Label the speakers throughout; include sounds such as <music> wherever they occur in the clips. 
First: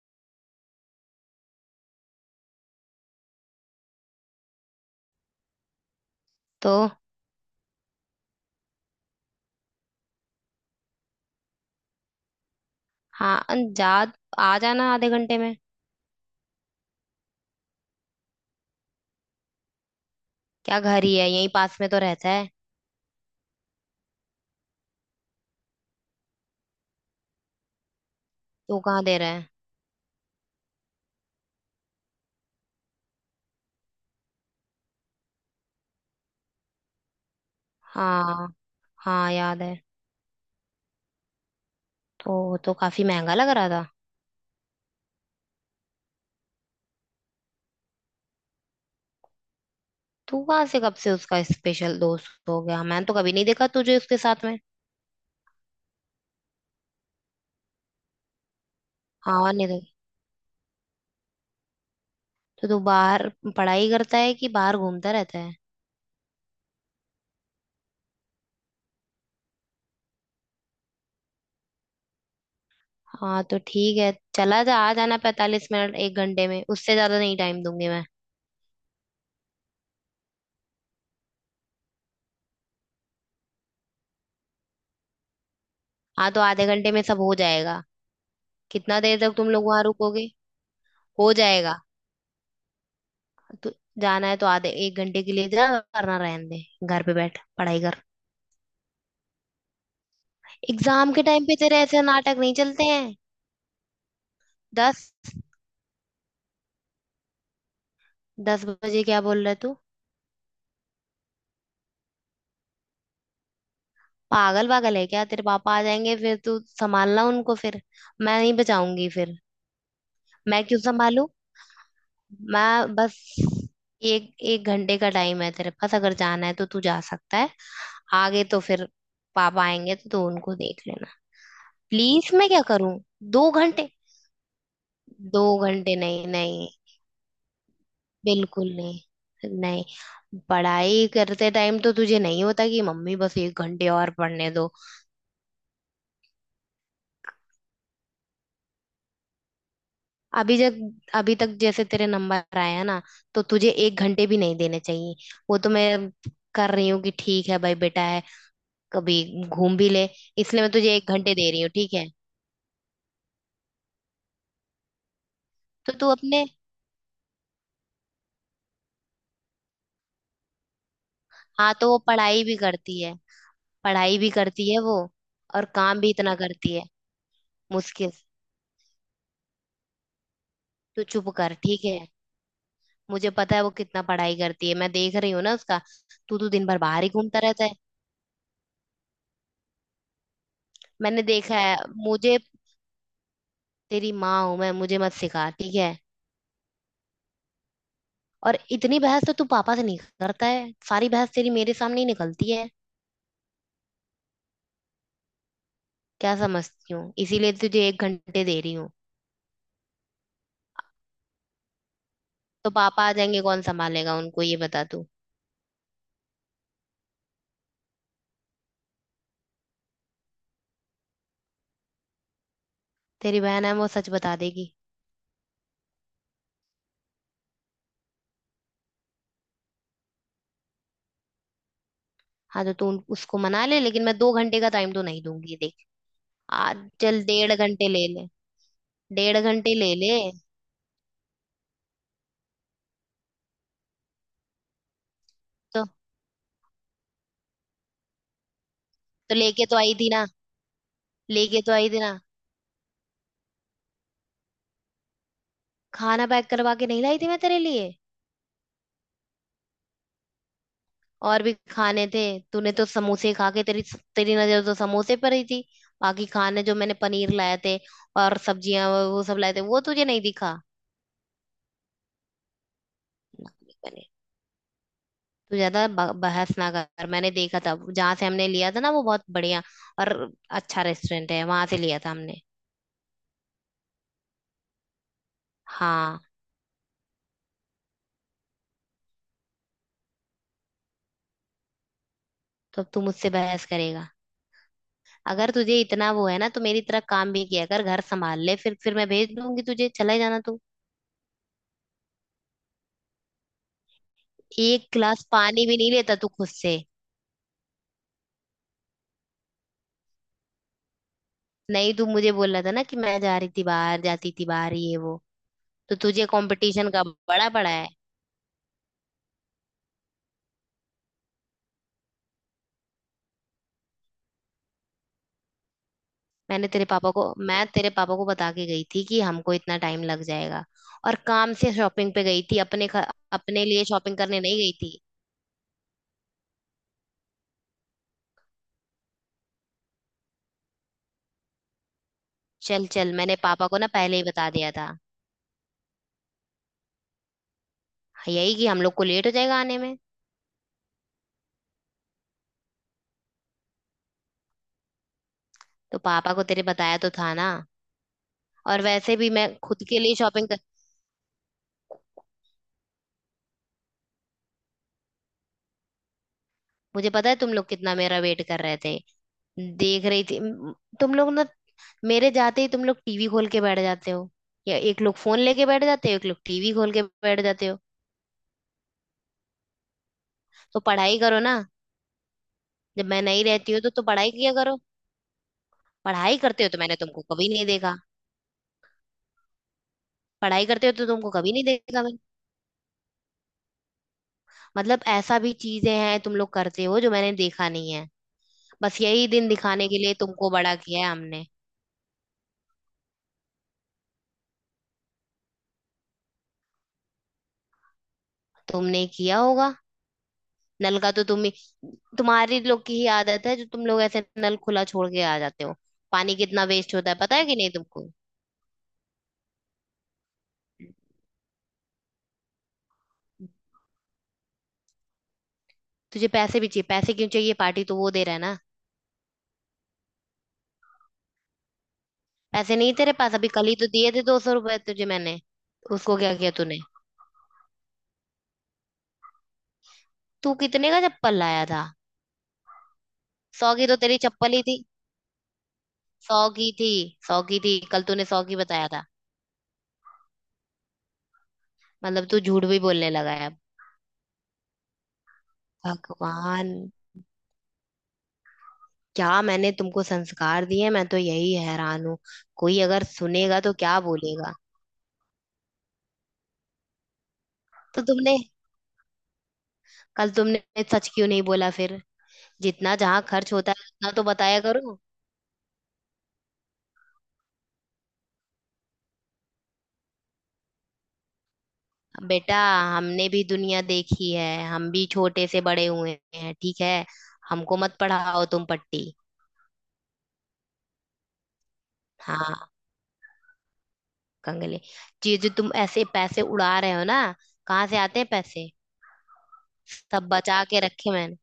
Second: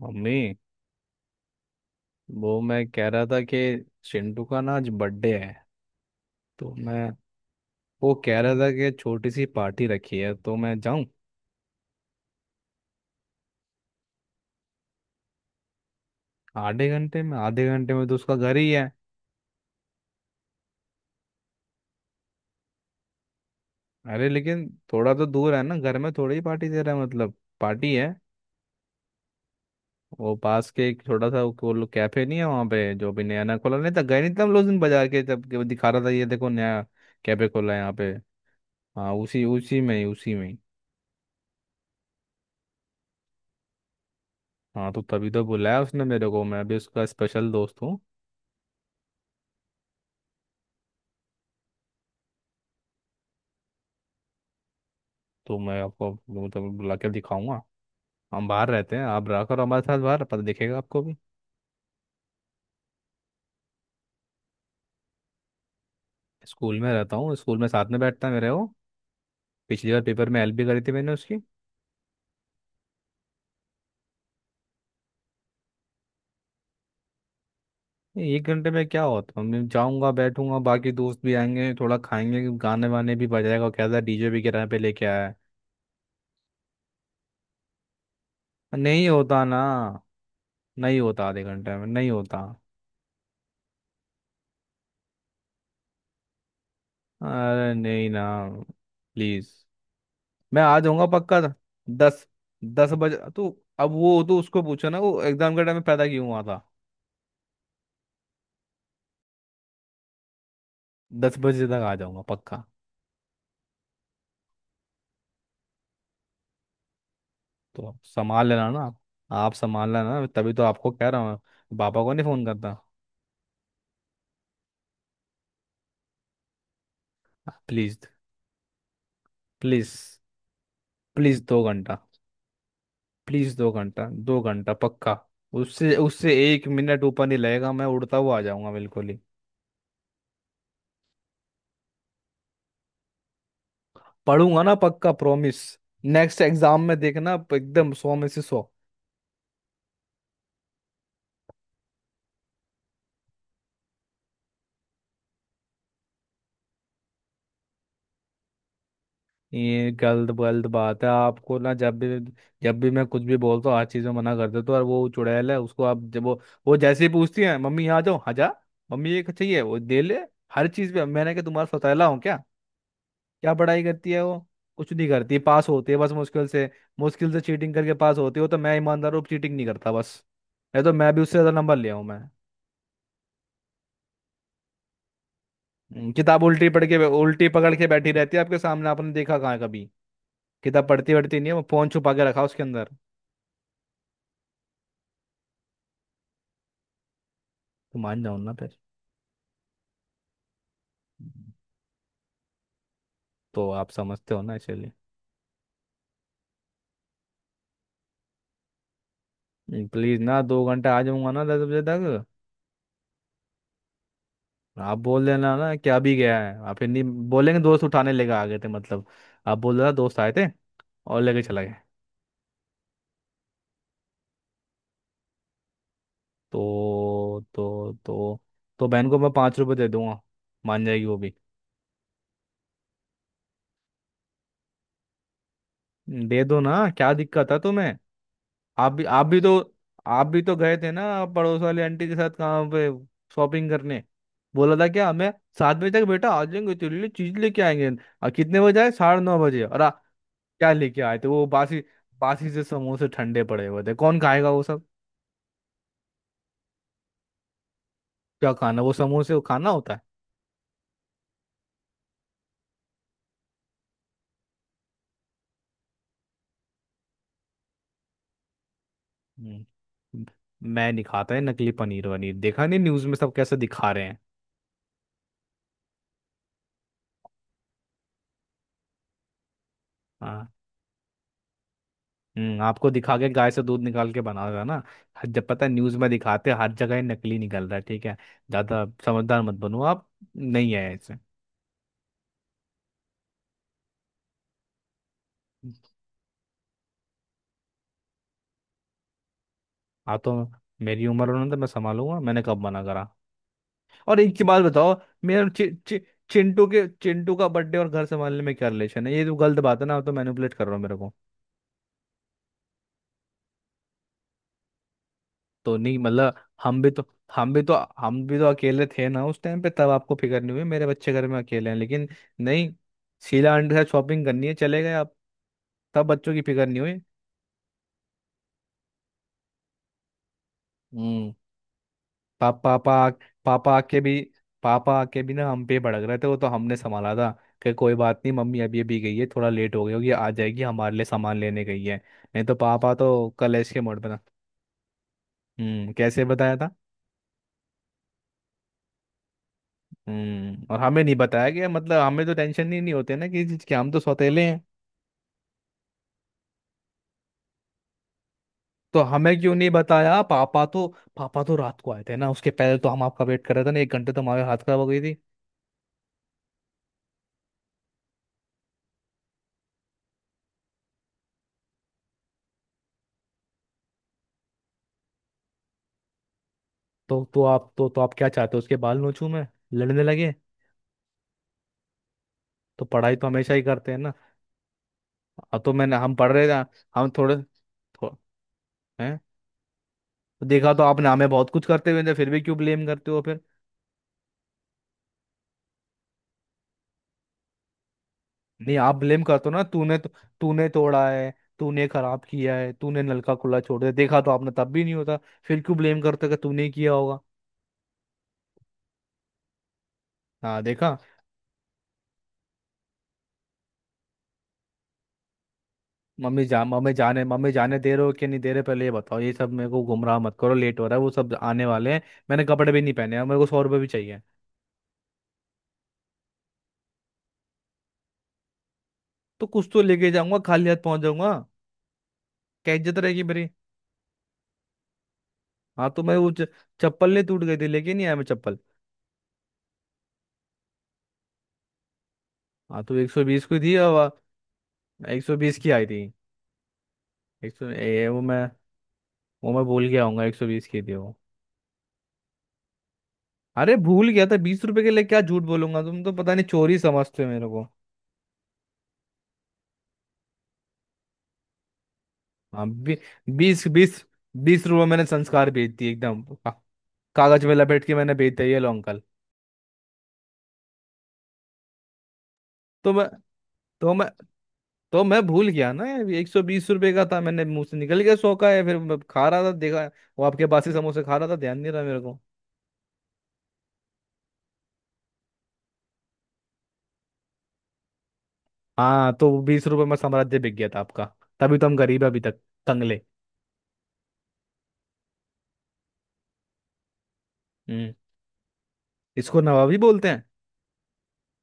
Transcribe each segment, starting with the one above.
Speaker 1: Mummy. वो मैं कह रहा था कि चिंटू का ना आज बर्थडे है।
Speaker 2: तो
Speaker 1: तो मैं वो कह रहा था कि छोटी सी पार्टी रखी है तो मैं जाऊं।
Speaker 2: हाँ जा। आ जाना आधे घंटे में।
Speaker 1: आधे घंटे में? आधे घंटे में तो उसका घर ही है।
Speaker 2: क्या घर ही है? यहीं पास में तो रहता है।
Speaker 1: अरे लेकिन थोड़ा तो दूर है ना। घर में थोड़ी ही पार्टी दे रहा है मतलब। पार्टी है।
Speaker 2: तू कहाँ दे रहा है?
Speaker 1: वो पास के एक छोटा सा, वो लोग कैफे नहीं है वहाँ पे, जो भी नया नया खोला। नहीं था गए नहीं थे हम लोग उस दिन बाजार के, जब के वो दिखा रहा था, ये देखो नया कैफे खोला है यहाँ पे।
Speaker 2: हाँ,
Speaker 1: हाँ,
Speaker 2: हाँ
Speaker 1: उसी
Speaker 2: याद है।
Speaker 1: उसी में ही उसी में ही
Speaker 2: तो वो तो काफी महंगा लग रहा था।
Speaker 1: हाँ तो तभी तो बुलाया उसने मेरे को, मैं भी उसका स्पेशल दोस्त हूँ।
Speaker 2: तू कहाँ से, कब से उसका स्पेशल दोस्त हो गया? मैंने तो कभी नहीं देखा तुझे उसके साथ में।
Speaker 1: तो मैं आपको मतलब बुला के दिखाऊंगा। हम बाहर रहते हैं, आप रहा
Speaker 2: हाँ,
Speaker 1: करो
Speaker 2: नहीं तो
Speaker 1: हमारे साथ बाहर, पता दिखेगा आपको भी।
Speaker 2: तो तू बाहर पढ़ाई करता है कि बाहर घूमता रहता है?
Speaker 1: स्कूल में रहता हूँ, स्कूल में साथ में बैठता है मेरे वो। पिछली बार पेपर में हेल्प भी करी थी मैंने उसकी।
Speaker 2: हाँ तो ठीक है, चला जा। आ जाना 45 मिनट एक घंटे में, उससे ज्यादा नहीं टाइम दूंगी मैं।
Speaker 1: 1 घंटे में क्या होता है? मैं जाऊंगा, बैठूंगा, बाकी दोस्त भी आएंगे, थोड़ा खाएंगे, गाने वाने भी बजाएगा, क्या था, डीजे भी किराए पे लेके आया है।
Speaker 2: हाँ तो आधे घंटे में सब हो जाएगा। कितना
Speaker 1: नहीं
Speaker 2: देर तक
Speaker 1: होता
Speaker 2: तुम
Speaker 1: ना,
Speaker 2: लोग वहां रुकोगे?
Speaker 1: नहीं होता,
Speaker 2: हो
Speaker 1: आधे घंटे
Speaker 2: जाएगा।
Speaker 1: में नहीं होता।
Speaker 2: तो जाना है तो आधे एक घंटे के लिए जा, वरना रहने दे, घर पे बैठ
Speaker 1: अरे
Speaker 2: पढ़ाई कर।
Speaker 1: नहीं ना, प्लीज, मैं आ जाऊंगा
Speaker 2: एग्जाम के
Speaker 1: पक्का।
Speaker 2: टाइम पे तेरे ऐसे
Speaker 1: दस
Speaker 2: नाटक नहीं चलते
Speaker 1: दस
Speaker 2: हैं।
Speaker 1: बजे तो। अब वो तो उसको पूछो ना,
Speaker 2: 10?
Speaker 1: वो एग्जाम के टाइम में पैदा क्यों हुआ था।
Speaker 2: 10 बजे क्या बोल रहे तू?
Speaker 1: दस बजे तक आ जाऊंगा पक्का।
Speaker 2: पागल पागल है क्या? तेरे पापा आ जाएंगे फिर, तू संभालना उनको फिर।
Speaker 1: तो आप
Speaker 2: मैं
Speaker 1: संभाल
Speaker 2: नहीं
Speaker 1: लेना ना आप।
Speaker 2: बचाऊंगी फिर।
Speaker 1: आप संभाल लेना, तभी तो
Speaker 2: मैं क्यों
Speaker 1: आपको कह
Speaker 2: संभालू?
Speaker 1: रहा हूँ, पापा को नहीं फोन करता।
Speaker 2: मैं बस, एक एक घंटे का टाइम है तेरे पास, अगर जाना है तो तू जा सकता है।
Speaker 1: प्लीज।
Speaker 2: आगे तो फिर पापा
Speaker 1: प्लीज।
Speaker 2: आएंगे तो तू उनको देख लेना।
Speaker 1: प्लीज 2 घंटा।
Speaker 2: प्लीज मैं क्या करूं? दो
Speaker 1: प्लीज दो
Speaker 2: घंटे,
Speaker 1: घंटा, दो घंटा पक्का।
Speaker 2: दो
Speaker 1: उससे
Speaker 2: घंटे नहीं,
Speaker 1: उससे एक
Speaker 2: नहीं।
Speaker 1: मिनट ऊपर नहीं लगेगा, मैं उड़ता हुआ आ
Speaker 2: बिल्कुल
Speaker 1: जाऊंगा बिल्कुल ही।
Speaker 2: नहीं। नहीं। पढ़ाई करते टाइम तो तुझे नहीं होता कि मम्मी बस एक घंटे और पढ़ने
Speaker 1: पढ़ूंगा
Speaker 2: दो।
Speaker 1: ना, पक्का प्रॉमिस। नेक्स्ट एग्जाम में देखना, एकदम 100 में से 100।
Speaker 2: अभी जब अभी तक जैसे तेरे नंबर आया ना, तो तुझे एक घंटे भी नहीं देने चाहिए। वो तो मैं कर रही हूँ कि ठीक है भाई, बेटा है, कभी घूम भी
Speaker 1: ये
Speaker 2: ले।
Speaker 1: गलत
Speaker 2: इसलिए
Speaker 1: गलत
Speaker 2: मैं तुझे
Speaker 1: बात है।
Speaker 2: एक घंटे दे
Speaker 1: आपको
Speaker 2: रही हूँ,
Speaker 1: ना,
Speaker 2: ठीक
Speaker 1: जब
Speaker 2: है।
Speaker 1: भी, जब भी मैं कुछ भी बोलता हूँ, हर चीज़ में मना कर देता हूँ। और वो चुड़ैल है, उसको
Speaker 2: तो
Speaker 1: आप,
Speaker 2: तू
Speaker 1: जब वो
Speaker 2: अपने,
Speaker 1: वो जैसे ही पूछती है मम्मी यहाँ जाओ, हाँ जा। मम्मी ये चाहिए, वो दे ले। हर चीज़ पे, मैंने कहा तुम्हारा
Speaker 2: हाँ तो वो
Speaker 1: सौतेला हूँ क्या?
Speaker 2: पढ़ाई भी करती है।
Speaker 1: क्या पढ़ाई करती
Speaker 2: पढ़ाई
Speaker 1: है
Speaker 2: भी
Speaker 1: वो?
Speaker 2: करती है
Speaker 1: कुछ
Speaker 2: वो,
Speaker 1: नहीं करती,
Speaker 2: और
Speaker 1: पास होती है
Speaker 2: काम
Speaker 1: बस
Speaker 2: भी इतना
Speaker 1: मुश्किल से।
Speaker 2: करती है।
Speaker 1: मुश्किल से चीटिंग करके
Speaker 2: मुश्किल,
Speaker 1: पास होती हो। तो मैं ईमानदार हूँ, चीटिंग नहीं करता बस। नहीं तो
Speaker 2: तू
Speaker 1: मैं भी
Speaker 2: चुप
Speaker 1: उससे ज़्यादा
Speaker 2: कर,
Speaker 1: नंबर
Speaker 2: ठीक
Speaker 1: ले
Speaker 2: है।
Speaker 1: आऊँ मैं।
Speaker 2: मुझे पता है वो कितना पढ़ाई करती है, मैं देख रही हूँ ना उसका। तू
Speaker 1: किताब
Speaker 2: तो दिन
Speaker 1: उल्टी
Speaker 2: भर
Speaker 1: पढ़ के,
Speaker 2: बाहर ही घूमता
Speaker 1: उल्टी
Speaker 2: रहता है।
Speaker 1: पकड़ के बैठी रहती है आपके सामने, आपने देखा कहाँ है कभी? किताब पढ़ती
Speaker 2: मैंने
Speaker 1: पढ़ती नहीं है
Speaker 2: देखा
Speaker 1: वो,
Speaker 2: है।
Speaker 1: फोन छुपा के
Speaker 2: मुझे,
Speaker 1: रखा उसके अंदर।
Speaker 2: तेरी माँ हूं मैं, मुझे मत सिखा, ठीक है।
Speaker 1: तो मान जाओ ना
Speaker 2: और
Speaker 1: फिर।
Speaker 2: इतनी बहस तो तू पापा से नहीं करता है, सारी बहस तेरी मेरे सामने ही निकलती है।
Speaker 1: तो आप समझते हो ना, चलिए।
Speaker 2: क्या समझती हूँ, इसीलिए तुझे एक घंटे दे रही हूँ।
Speaker 1: प्लीज ना, दो घंटा आ जाऊंगा ना 10 बजे तक।
Speaker 2: तो पापा आ जाएंगे, कौन संभालेगा उनको, ये बता
Speaker 1: आप
Speaker 2: तू।
Speaker 1: बोल देना ना कि अभी गया है, आप फिर नहीं बोलेंगे, दोस्त उठाने लेके आ गए थे मतलब। आप बोल देना दोस्त आए थे और लेके चला गए।
Speaker 2: तेरी बहन है वो, सच बता देगी।
Speaker 1: तो तो बहन को मैं ₹5 दे दूंगा, मान जाएगी वो भी।
Speaker 2: हाँ तो तू उसको मना ले, लेकिन मैं दो घंटे का टाइम तो नहीं दूंगी, देख।
Speaker 1: दे दो
Speaker 2: आज
Speaker 1: ना, क्या
Speaker 2: चल
Speaker 1: दिक्कत
Speaker 2: डेढ़
Speaker 1: है
Speaker 2: घंटे
Speaker 1: तुम्हें?
Speaker 2: ले ले।
Speaker 1: आप भी आप भी
Speaker 2: डेढ़
Speaker 1: तो
Speaker 2: घंटे ले ले।
Speaker 1: आप भी तो गए थे ना पड़ोस वाली आंटी के साथ, कहाँ पे, शॉपिंग करने। बोला था क्या हमें? सात
Speaker 2: तो
Speaker 1: बजे तक बेटा आ जाएंगे तेरे लिए चीज लेके आएंगे। और कितने बजे आए? साढ़े
Speaker 2: तो
Speaker 1: नौ बजे
Speaker 2: लेके तो आई थी ना।
Speaker 1: क्या लेके आए थे, वो
Speaker 2: लेके तो
Speaker 1: बासी
Speaker 2: आई थी ना।
Speaker 1: बासी से समोसे, ठंडे पड़े हुए थे, कौन खाएगा वो सब?
Speaker 2: खाना पैक करवा के नहीं लाई थी मैं तेरे लिए?
Speaker 1: क्या खाना, वो समोसे वो खाना होता है?
Speaker 2: और भी खाने थे। तूने तो समोसे खा के, तेरी, तेरी नजर तो समोसे पर ही थी। बाकी खाने जो मैंने पनीर लाए थे और सब्जियां, वो सब लाए थे, वो तुझे नहीं
Speaker 1: हम्म,
Speaker 2: दिखा?
Speaker 1: मैं नहीं खाता है नकली पनीर वनीर। देखा नहीं न्यूज में सब
Speaker 2: ना,
Speaker 1: कैसे
Speaker 2: नहीं
Speaker 1: दिखा रहे
Speaker 2: बने।
Speaker 1: हैं।
Speaker 2: तू ज्यादा बहस ना कर, मैंने देखा था जहां से हमने लिया था ना, वो बहुत बढ़िया और
Speaker 1: हाँ।
Speaker 2: अच्छा रेस्टोरेंट है, वहां से लिया था हमने।
Speaker 1: आपको दिखा के गाय से दूध निकाल के बना रहा है ना। जब पता है न्यूज़ में
Speaker 2: हाँ।
Speaker 1: दिखाते हैं, हर जगह ये नकली निकल रहा है, ठीक है। ज़्यादा समझदार मत बनो आप। नहीं है ऐसे।
Speaker 2: तो अब तू मुझसे बहस करेगा? अगर तुझे इतना वो है ना तो मेरी तरह काम भी किया कर, घर संभाल ले, फिर मैं भेज दूंगी तुझे,
Speaker 1: हाँ
Speaker 2: चले
Speaker 1: तो
Speaker 2: जाना तू।
Speaker 1: मेरी उम्र होने तो मैं संभालूंगा, मैंने कब मना करा। और एक की बात
Speaker 2: एक
Speaker 1: बताओ।
Speaker 2: गिलास
Speaker 1: मेरा
Speaker 2: पानी
Speaker 1: चि,
Speaker 2: भी नहीं
Speaker 1: चि,
Speaker 2: लेता तू खुद से।
Speaker 1: चिंटू का बर्थडे और घर संभालने में क्या रिलेशन है? ये तो गलत बात है ना, आप तो मैनिपुलेट कर रहे हो मेरे को।
Speaker 2: नहीं, तू मुझे बोल रहा था ना कि मैं जा रही थी बाहर, जाती थी बाहर ये वो,
Speaker 1: तो
Speaker 2: तो
Speaker 1: नहीं
Speaker 2: तुझे
Speaker 1: मतलब हम भी
Speaker 2: कंपटीशन का
Speaker 1: तो,
Speaker 2: बड़ा
Speaker 1: हम भी
Speaker 2: पड़ा
Speaker 1: तो
Speaker 2: है।
Speaker 1: हम भी तो अकेले थे ना उस टाइम पे। तब आपको फिक्र नहीं हुई मेरे बच्चे घर में अकेले हैं, लेकिन नहीं, शीला आंटी से शॉपिंग करनी है चले गए आप, तब बच्चों की फिक्र
Speaker 2: मैंने
Speaker 1: नहीं
Speaker 2: तेरे
Speaker 1: हुई।
Speaker 2: पापा को, मैं तेरे पापा को बता के गई थी कि हमको इतना टाइम लग जाएगा। और
Speaker 1: हम्म
Speaker 2: काम से शॉपिंग पे गई थी, अपने
Speaker 1: पापा
Speaker 2: अपने
Speaker 1: पापा
Speaker 2: लिए
Speaker 1: आके
Speaker 2: शॉपिंग
Speaker 1: भी,
Speaker 2: करने नहीं गई
Speaker 1: पापा
Speaker 2: थी।
Speaker 1: आके भी ना हम पे भड़क रहे थे, वो तो हमने संभाला था, कि कोई बात नहीं मम्मी, अभी अभी गई है, थोड़ा लेट हो गई होगी, आ जाएगी, हमारे लिए सामान लेने गई है। नहीं तो
Speaker 2: चल
Speaker 1: पापा
Speaker 2: चल,
Speaker 1: तो
Speaker 2: मैंने पापा
Speaker 1: कलेश
Speaker 2: को
Speaker 1: के
Speaker 2: ना
Speaker 1: मोड़ पे
Speaker 2: पहले
Speaker 1: था।
Speaker 2: ही बता दिया था,
Speaker 1: कैसे बताया था?
Speaker 2: यही कि हम लोग को लेट हो जाएगा आने में।
Speaker 1: और हमें नहीं बताया गया, मतलब हमें तो टेंशन ही नहीं होते ना किसी चीज के, हम तो सौतेले हैं।
Speaker 2: तो पापा को तेरे बताया तो था ना, और
Speaker 1: तो
Speaker 2: वैसे भी
Speaker 1: हमें
Speaker 2: मैं
Speaker 1: क्यों नहीं
Speaker 2: खुद के लिए
Speaker 1: बताया?
Speaker 2: शॉपिंग कर,
Speaker 1: पापा तो, पापा तो रात को आए थे ना, उसके पहले तो हम आपका वेट कर रहे थे ना, 1 घंटे तो हमारे हाथ खराब हो गई थी।
Speaker 2: मुझे पता है तुम लोग कितना मेरा वेट कर रहे थे। देख रही थी तुम लोग ना, मेरे जाते ही तुम लोग टीवी खोल के बैठ जाते हो, या एक लोग फोन लेके बैठ जाते हो, एक लोग टीवी खोल के
Speaker 1: तो
Speaker 2: बैठ
Speaker 1: तो
Speaker 2: जाते
Speaker 1: आप
Speaker 2: हो।
Speaker 1: तो तो आप क्या चाहते हो, उसके बाल नोचूं मैं, लड़ने लगे।
Speaker 2: तो पढ़ाई करो ना।
Speaker 1: तो
Speaker 2: जब
Speaker 1: पढ़ाई
Speaker 2: मैं
Speaker 1: तो
Speaker 2: नहीं
Speaker 1: हमेशा ही
Speaker 2: रहती हूँ तो,
Speaker 1: करते हैं ना।
Speaker 2: पढ़ाई किया करो।
Speaker 1: तो मैंने, हम पढ़
Speaker 2: पढ़ाई
Speaker 1: रहे
Speaker 2: करते
Speaker 1: थे।
Speaker 2: हो तो मैंने
Speaker 1: हम
Speaker 2: तुमको
Speaker 1: थोड़े,
Speaker 2: कभी नहीं देखा।
Speaker 1: थो, हैं। तो
Speaker 2: पढ़ाई
Speaker 1: देखा तो
Speaker 2: करते हो तो
Speaker 1: आपने हमें
Speaker 2: तुमको
Speaker 1: बहुत
Speaker 2: कभी नहीं
Speaker 1: कुछ करते हुए
Speaker 2: देखा
Speaker 1: थे,
Speaker 2: मैंने।
Speaker 1: फिर भी क्यों ब्लेम करते हो फिर?
Speaker 2: मतलब ऐसा भी चीजें हैं तुम लोग करते हो जो मैंने देखा नहीं है।
Speaker 1: नहीं आप
Speaker 2: बस
Speaker 1: ब्लेम
Speaker 2: यही
Speaker 1: करते
Speaker 2: दिन
Speaker 1: हो ना,
Speaker 2: दिखाने
Speaker 1: तूने
Speaker 2: के
Speaker 1: तो,
Speaker 2: लिए तुमको
Speaker 1: तूने
Speaker 2: बड़ा किया
Speaker 1: तोड़ा
Speaker 2: है
Speaker 1: है,
Speaker 2: हमने।
Speaker 1: तूने खराब किया है, तूने नलका खुला छोड़ दिया, देखा तो आपने तब भी नहीं होता, फिर क्यों ब्लेम करते हो कि तूने ही किया होगा।
Speaker 2: तुमने किया होगा।
Speaker 1: हाँ देखा।
Speaker 2: नल का तो तुम्हारी लोग की ही आदत है, जो तुम लोग ऐसे नल खुला छोड़ के आ जाते हो। पानी
Speaker 1: मम्मी जा
Speaker 2: कितना
Speaker 1: मम्मी
Speaker 2: वेस्ट होता है,
Speaker 1: जाने
Speaker 2: पता है
Speaker 1: मम्मी
Speaker 2: कि नहीं
Speaker 1: जाने दे रहे
Speaker 2: तुमको?
Speaker 1: हो कि नहीं दे रहे, पहले ये बताओ, ये सब मेरे को गुमराह मत करो, लेट हो रहा है, वो सब आने वाले हैं। मैंने कपड़े भी नहीं पहने हैं, मेरे को ₹100 भी चाहिए।
Speaker 2: तुझे पैसे भी चाहिए? पैसे क्यों चाहिए? पार्टी तो वो दे रहा है ना।
Speaker 1: तो कुछ तो लेके जाऊंगा, खाली हाथ पहुंच जाऊंगा, क्या
Speaker 2: पैसे नहीं
Speaker 1: इज्जत
Speaker 2: तेरे
Speaker 1: रहेगी
Speaker 2: पास?
Speaker 1: मेरी।
Speaker 2: अभी कल ही तो दिए थे 200 रुपए तुझे मैंने,
Speaker 1: हाँ तो मैं
Speaker 2: उसको
Speaker 1: वो
Speaker 2: क्या किया तूने?
Speaker 1: चप्पल नहीं टूट गई थी, लेके नहीं आया मैं चप्पल।
Speaker 2: तू कितने का चप्पल लाया था?
Speaker 1: हाँ तो 120 की
Speaker 2: सौ
Speaker 1: थी
Speaker 2: की तो तेरी
Speaker 1: और।
Speaker 2: चप्पल ही थी।
Speaker 1: 120 की आई थी।
Speaker 2: सौ की थी। सौ
Speaker 1: एक
Speaker 2: की
Speaker 1: सौ
Speaker 2: थी,
Speaker 1: ये
Speaker 2: कल तूने सौ की बताया था।
Speaker 1: वो मैं भूल गया हूँ, 120 की थी वो।
Speaker 2: मतलब तू झूठ भी बोलने लगा है।
Speaker 1: अरे भूल गया था, ₹20 के लिए क्या झूठ बोलूंगा, तुम तो पता नहीं
Speaker 2: भगवान,
Speaker 1: चोरी समझते हो मेरे को।
Speaker 2: क्या मैंने तुमको संस्कार दिए? मैं तो यही हैरान हूँ,
Speaker 1: हाँ
Speaker 2: कोई अगर सुनेगा
Speaker 1: बीस,
Speaker 2: तो क्या
Speaker 1: बीस
Speaker 2: बोलेगा।
Speaker 1: बीस रुपए मैंने संस्कार बेच दिए। एकदम कागज में लपेट के
Speaker 2: तो
Speaker 1: मैंने बेच
Speaker 2: तुमने,
Speaker 1: दिया, ये लो अंकल।
Speaker 2: कल तुमने सच क्यों नहीं बोला फिर?
Speaker 1: तो
Speaker 2: जितना
Speaker 1: मैं
Speaker 2: जहाँ खर्च होता है
Speaker 1: तो मैं
Speaker 2: उतना तो बताया करो।
Speaker 1: तो मैं भूल गया ना, ₹120 का था, मैंने मुंह से निकल गया 100 का है, फिर मैं खा रहा था देखा, वो आपके बासी समोसे खा रहा था, ध्यान नहीं रहा मेरे को।
Speaker 2: बेटा, हमने भी दुनिया देखी है, हम भी छोटे से बड़े हुए हैं, ठीक है। हमको मत पढ़ाओ तुम पट्टी।
Speaker 1: हाँ तो ₹20 में साम्राज्य बिक गया था आपका, तभी तो हम गरीब हैं अभी तक।
Speaker 2: हाँ
Speaker 1: कंगले।
Speaker 2: कंगले, जी जो तुम ऐसे पैसे उड़ा रहे हो ना, कहाँ
Speaker 1: हम्म
Speaker 2: से आते हैं पैसे?
Speaker 1: इसको नवाबी बोलते हैं।
Speaker 2: सब बचा के रखे मैंने।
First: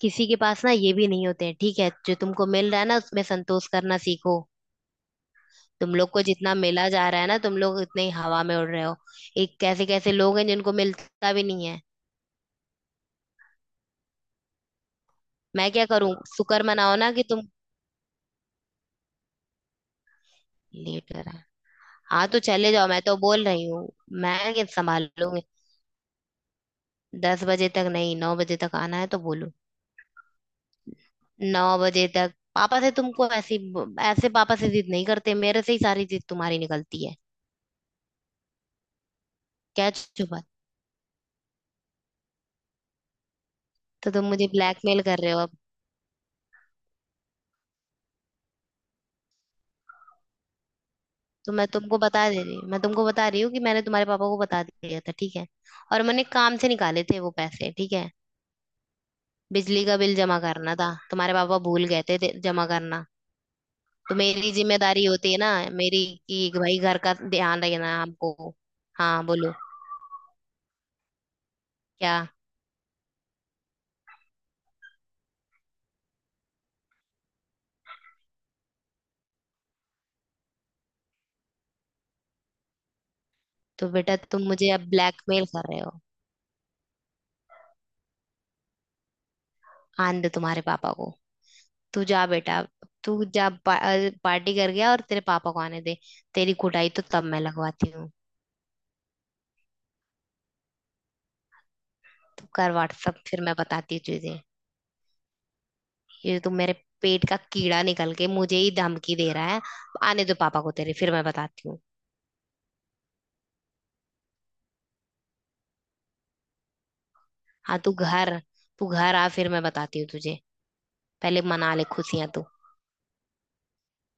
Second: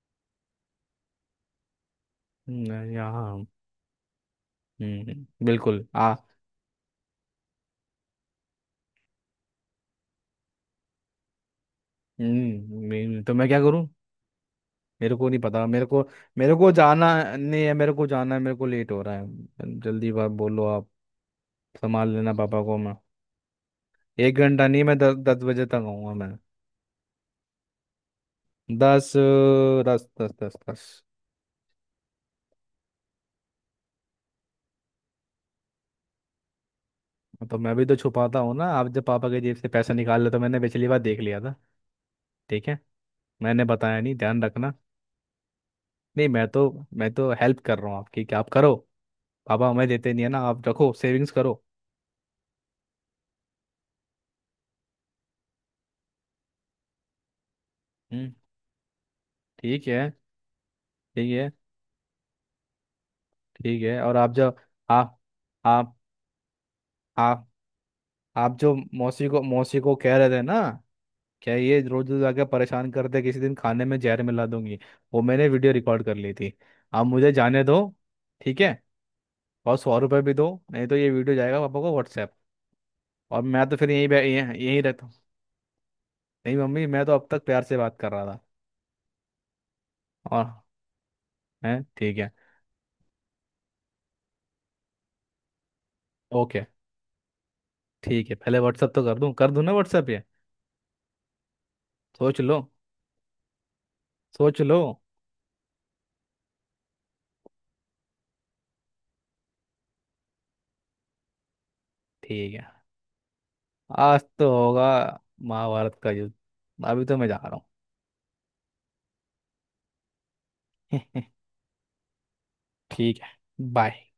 Speaker 2: किसी के पास ना ये भी नहीं होते हैं, ठीक है। जो तुमको मिल रहा है ना, उसमें
Speaker 1: यहाँ।
Speaker 2: संतोष करना सीखो।
Speaker 1: बिल्कुल
Speaker 2: तुम लोग
Speaker 1: आ
Speaker 2: को जितना मिला जा रहा है ना, तुम लोग उतने ही हवा में उड़ रहे हो। एक, कैसे कैसे लोग हैं जिनको मिलता भी नहीं है।
Speaker 1: तो मैं क्या करूं, मेरे को नहीं पता,
Speaker 2: मैं क्या
Speaker 1: मेरे को,
Speaker 2: करूं?
Speaker 1: मेरे
Speaker 2: शुक्र
Speaker 1: को
Speaker 2: मनाओ ना
Speaker 1: जाना
Speaker 2: कि तुम,
Speaker 1: नहीं है, मेरे को जाना है, मेरे को लेट हो रहा है, जल्दी बात बोलो आप।
Speaker 2: लेट कर आए?
Speaker 1: संभाल
Speaker 2: हाँ
Speaker 1: लेना
Speaker 2: तो
Speaker 1: पापा
Speaker 2: चले
Speaker 1: को
Speaker 2: जाओ,
Speaker 1: मैं।
Speaker 2: मैं तो बोल रही हूँ।
Speaker 1: एक
Speaker 2: मैं क्या
Speaker 1: घंटा नहीं, मैं दस
Speaker 2: संभालूंगी।
Speaker 1: दस बजे तक आऊंगा मैं।
Speaker 2: 10 बजे तक नहीं, 9 बजे तक आना
Speaker 1: दस
Speaker 2: है तो बोलो।
Speaker 1: अ, दस दस दस दस
Speaker 2: 9 बजे तक, पापा से तुमको ऐसी, ऐसे पापा से जिद नहीं करते, मेरे से ही सारी जिद तुम्हारी निकलती है।
Speaker 1: तो मैं भी तो छुपाता हूँ ना। आप जब पापा के जेब से
Speaker 2: क्या
Speaker 1: पैसा निकाल ले तो
Speaker 2: छुपा?
Speaker 1: मैंने पिछली बार देख लिया था। ठीक है, मैंने बताया
Speaker 2: तो
Speaker 1: नहीं,
Speaker 2: तुम
Speaker 1: ध्यान
Speaker 2: मुझे
Speaker 1: रखना।
Speaker 2: ब्लैकमेल कर रहे हो अब?
Speaker 1: नहीं, मैं तो हेल्प कर रहा हूँ आपकी कि आप करो। पापा हमें देते नहीं है ना, आप रखो सेविंग्स
Speaker 2: तो
Speaker 1: करो।
Speaker 2: मैं तुमको बता दे रही हूँ, मैं तुमको बता रही हूँ कि मैंने तुम्हारे पापा को बता दिया था, ठीक है। और मैंने काम से निकाले थे वो पैसे, ठीक है।
Speaker 1: हम्म।
Speaker 2: बिजली
Speaker 1: ठीक
Speaker 2: का
Speaker 1: है।
Speaker 2: बिल जमा करना था,
Speaker 1: ठीक
Speaker 2: तुम्हारे
Speaker 1: है।
Speaker 2: पापा भूल गए थे जमा करना।
Speaker 1: ठीक है।
Speaker 2: तो
Speaker 1: और आप
Speaker 2: मेरी
Speaker 1: जो,
Speaker 2: जिम्मेदारी
Speaker 1: आप
Speaker 2: होती है ना,
Speaker 1: आप
Speaker 2: मेरी, कि भाई घर का
Speaker 1: आप
Speaker 2: ध्यान रखना है हमको।
Speaker 1: आप जो
Speaker 2: हाँ
Speaker 1: मौसी को
Speaker 2: बोलो।
Speaker 1: मौसी को कह रहे थे ना, क्या ये रोज
Speaker 2: क्या?
Speaker 1: रोज आके परेशान करते, किसी दिन खाने में जहर मिला दूंगी, वो मैंने वीडियो रिकॉर्ड कर ली थी। आप मुझे जाने दो, ठीक है, और ₹100 भी दो, नहीं तो ये वीडियो जाएगा पापा को व्हाट्सएप। और मैं तो
Speaker 2: तो
Speaker 1: फिर यहीं
Speaker 2: बेटा, तुम
Speaker 1: यहीं
Speaker 2: मुझे
Speaker 1: यहीं
Speaker 2: अब
Speaker 1: रहता हूँ।
Speaker 2: ब्लैकमेल कर रहे हो?
Speaker 1: नहीं मम्मी, मैं तो अब तक प्यार से बात कर रहा था।
Speaker 2: आन दे
Speaker 1: और
Speaker 2: तुम्हारे पापा को।
Speaker 1: है,
Speaker 2: तू
Speaker 1: ठीक
Speaker 2: जा
Speaker 1: है।
Speaker 2: बेटा। तू जा पार्टी कर गया, और तेरे पापा को आने दे, तेरी
Speaker 1: ओके।
Speaker 2: कुटाई तो तब मैं लगवाती हूँ।
Speaker 1: ठीक है। पहले व्हाट्सएप तो कर दूँ ना, व्हाट्सएप ये। सोच
Speaker 2: तू
Speaker 1: लो।
Speaker 2: कर व्हाट्सअप, फिर मैं बताती हूँ तुझे।
Speaker 1: सोच लो।
Speaker 2: ये तो मेरे, पेट का कीड़ा निकल के मुझे ही धमकी दे रहा है। आने दो पापा को तेरे, फिर मैं बताती हूँ।
Speaker 1: ठीक है। आज तो होगा महाभारत का युद्ध। अभी तो मैं जा रहा
Speaker 2: हाँ तू घर, तू घर आ, फिर मैं बताती हूँ तुझे।
Speaker 1: हूँ। <laughs>
Speaker 2: पहले मना ले खुशियां तू।
Speaker 1: ठीक है। बाय।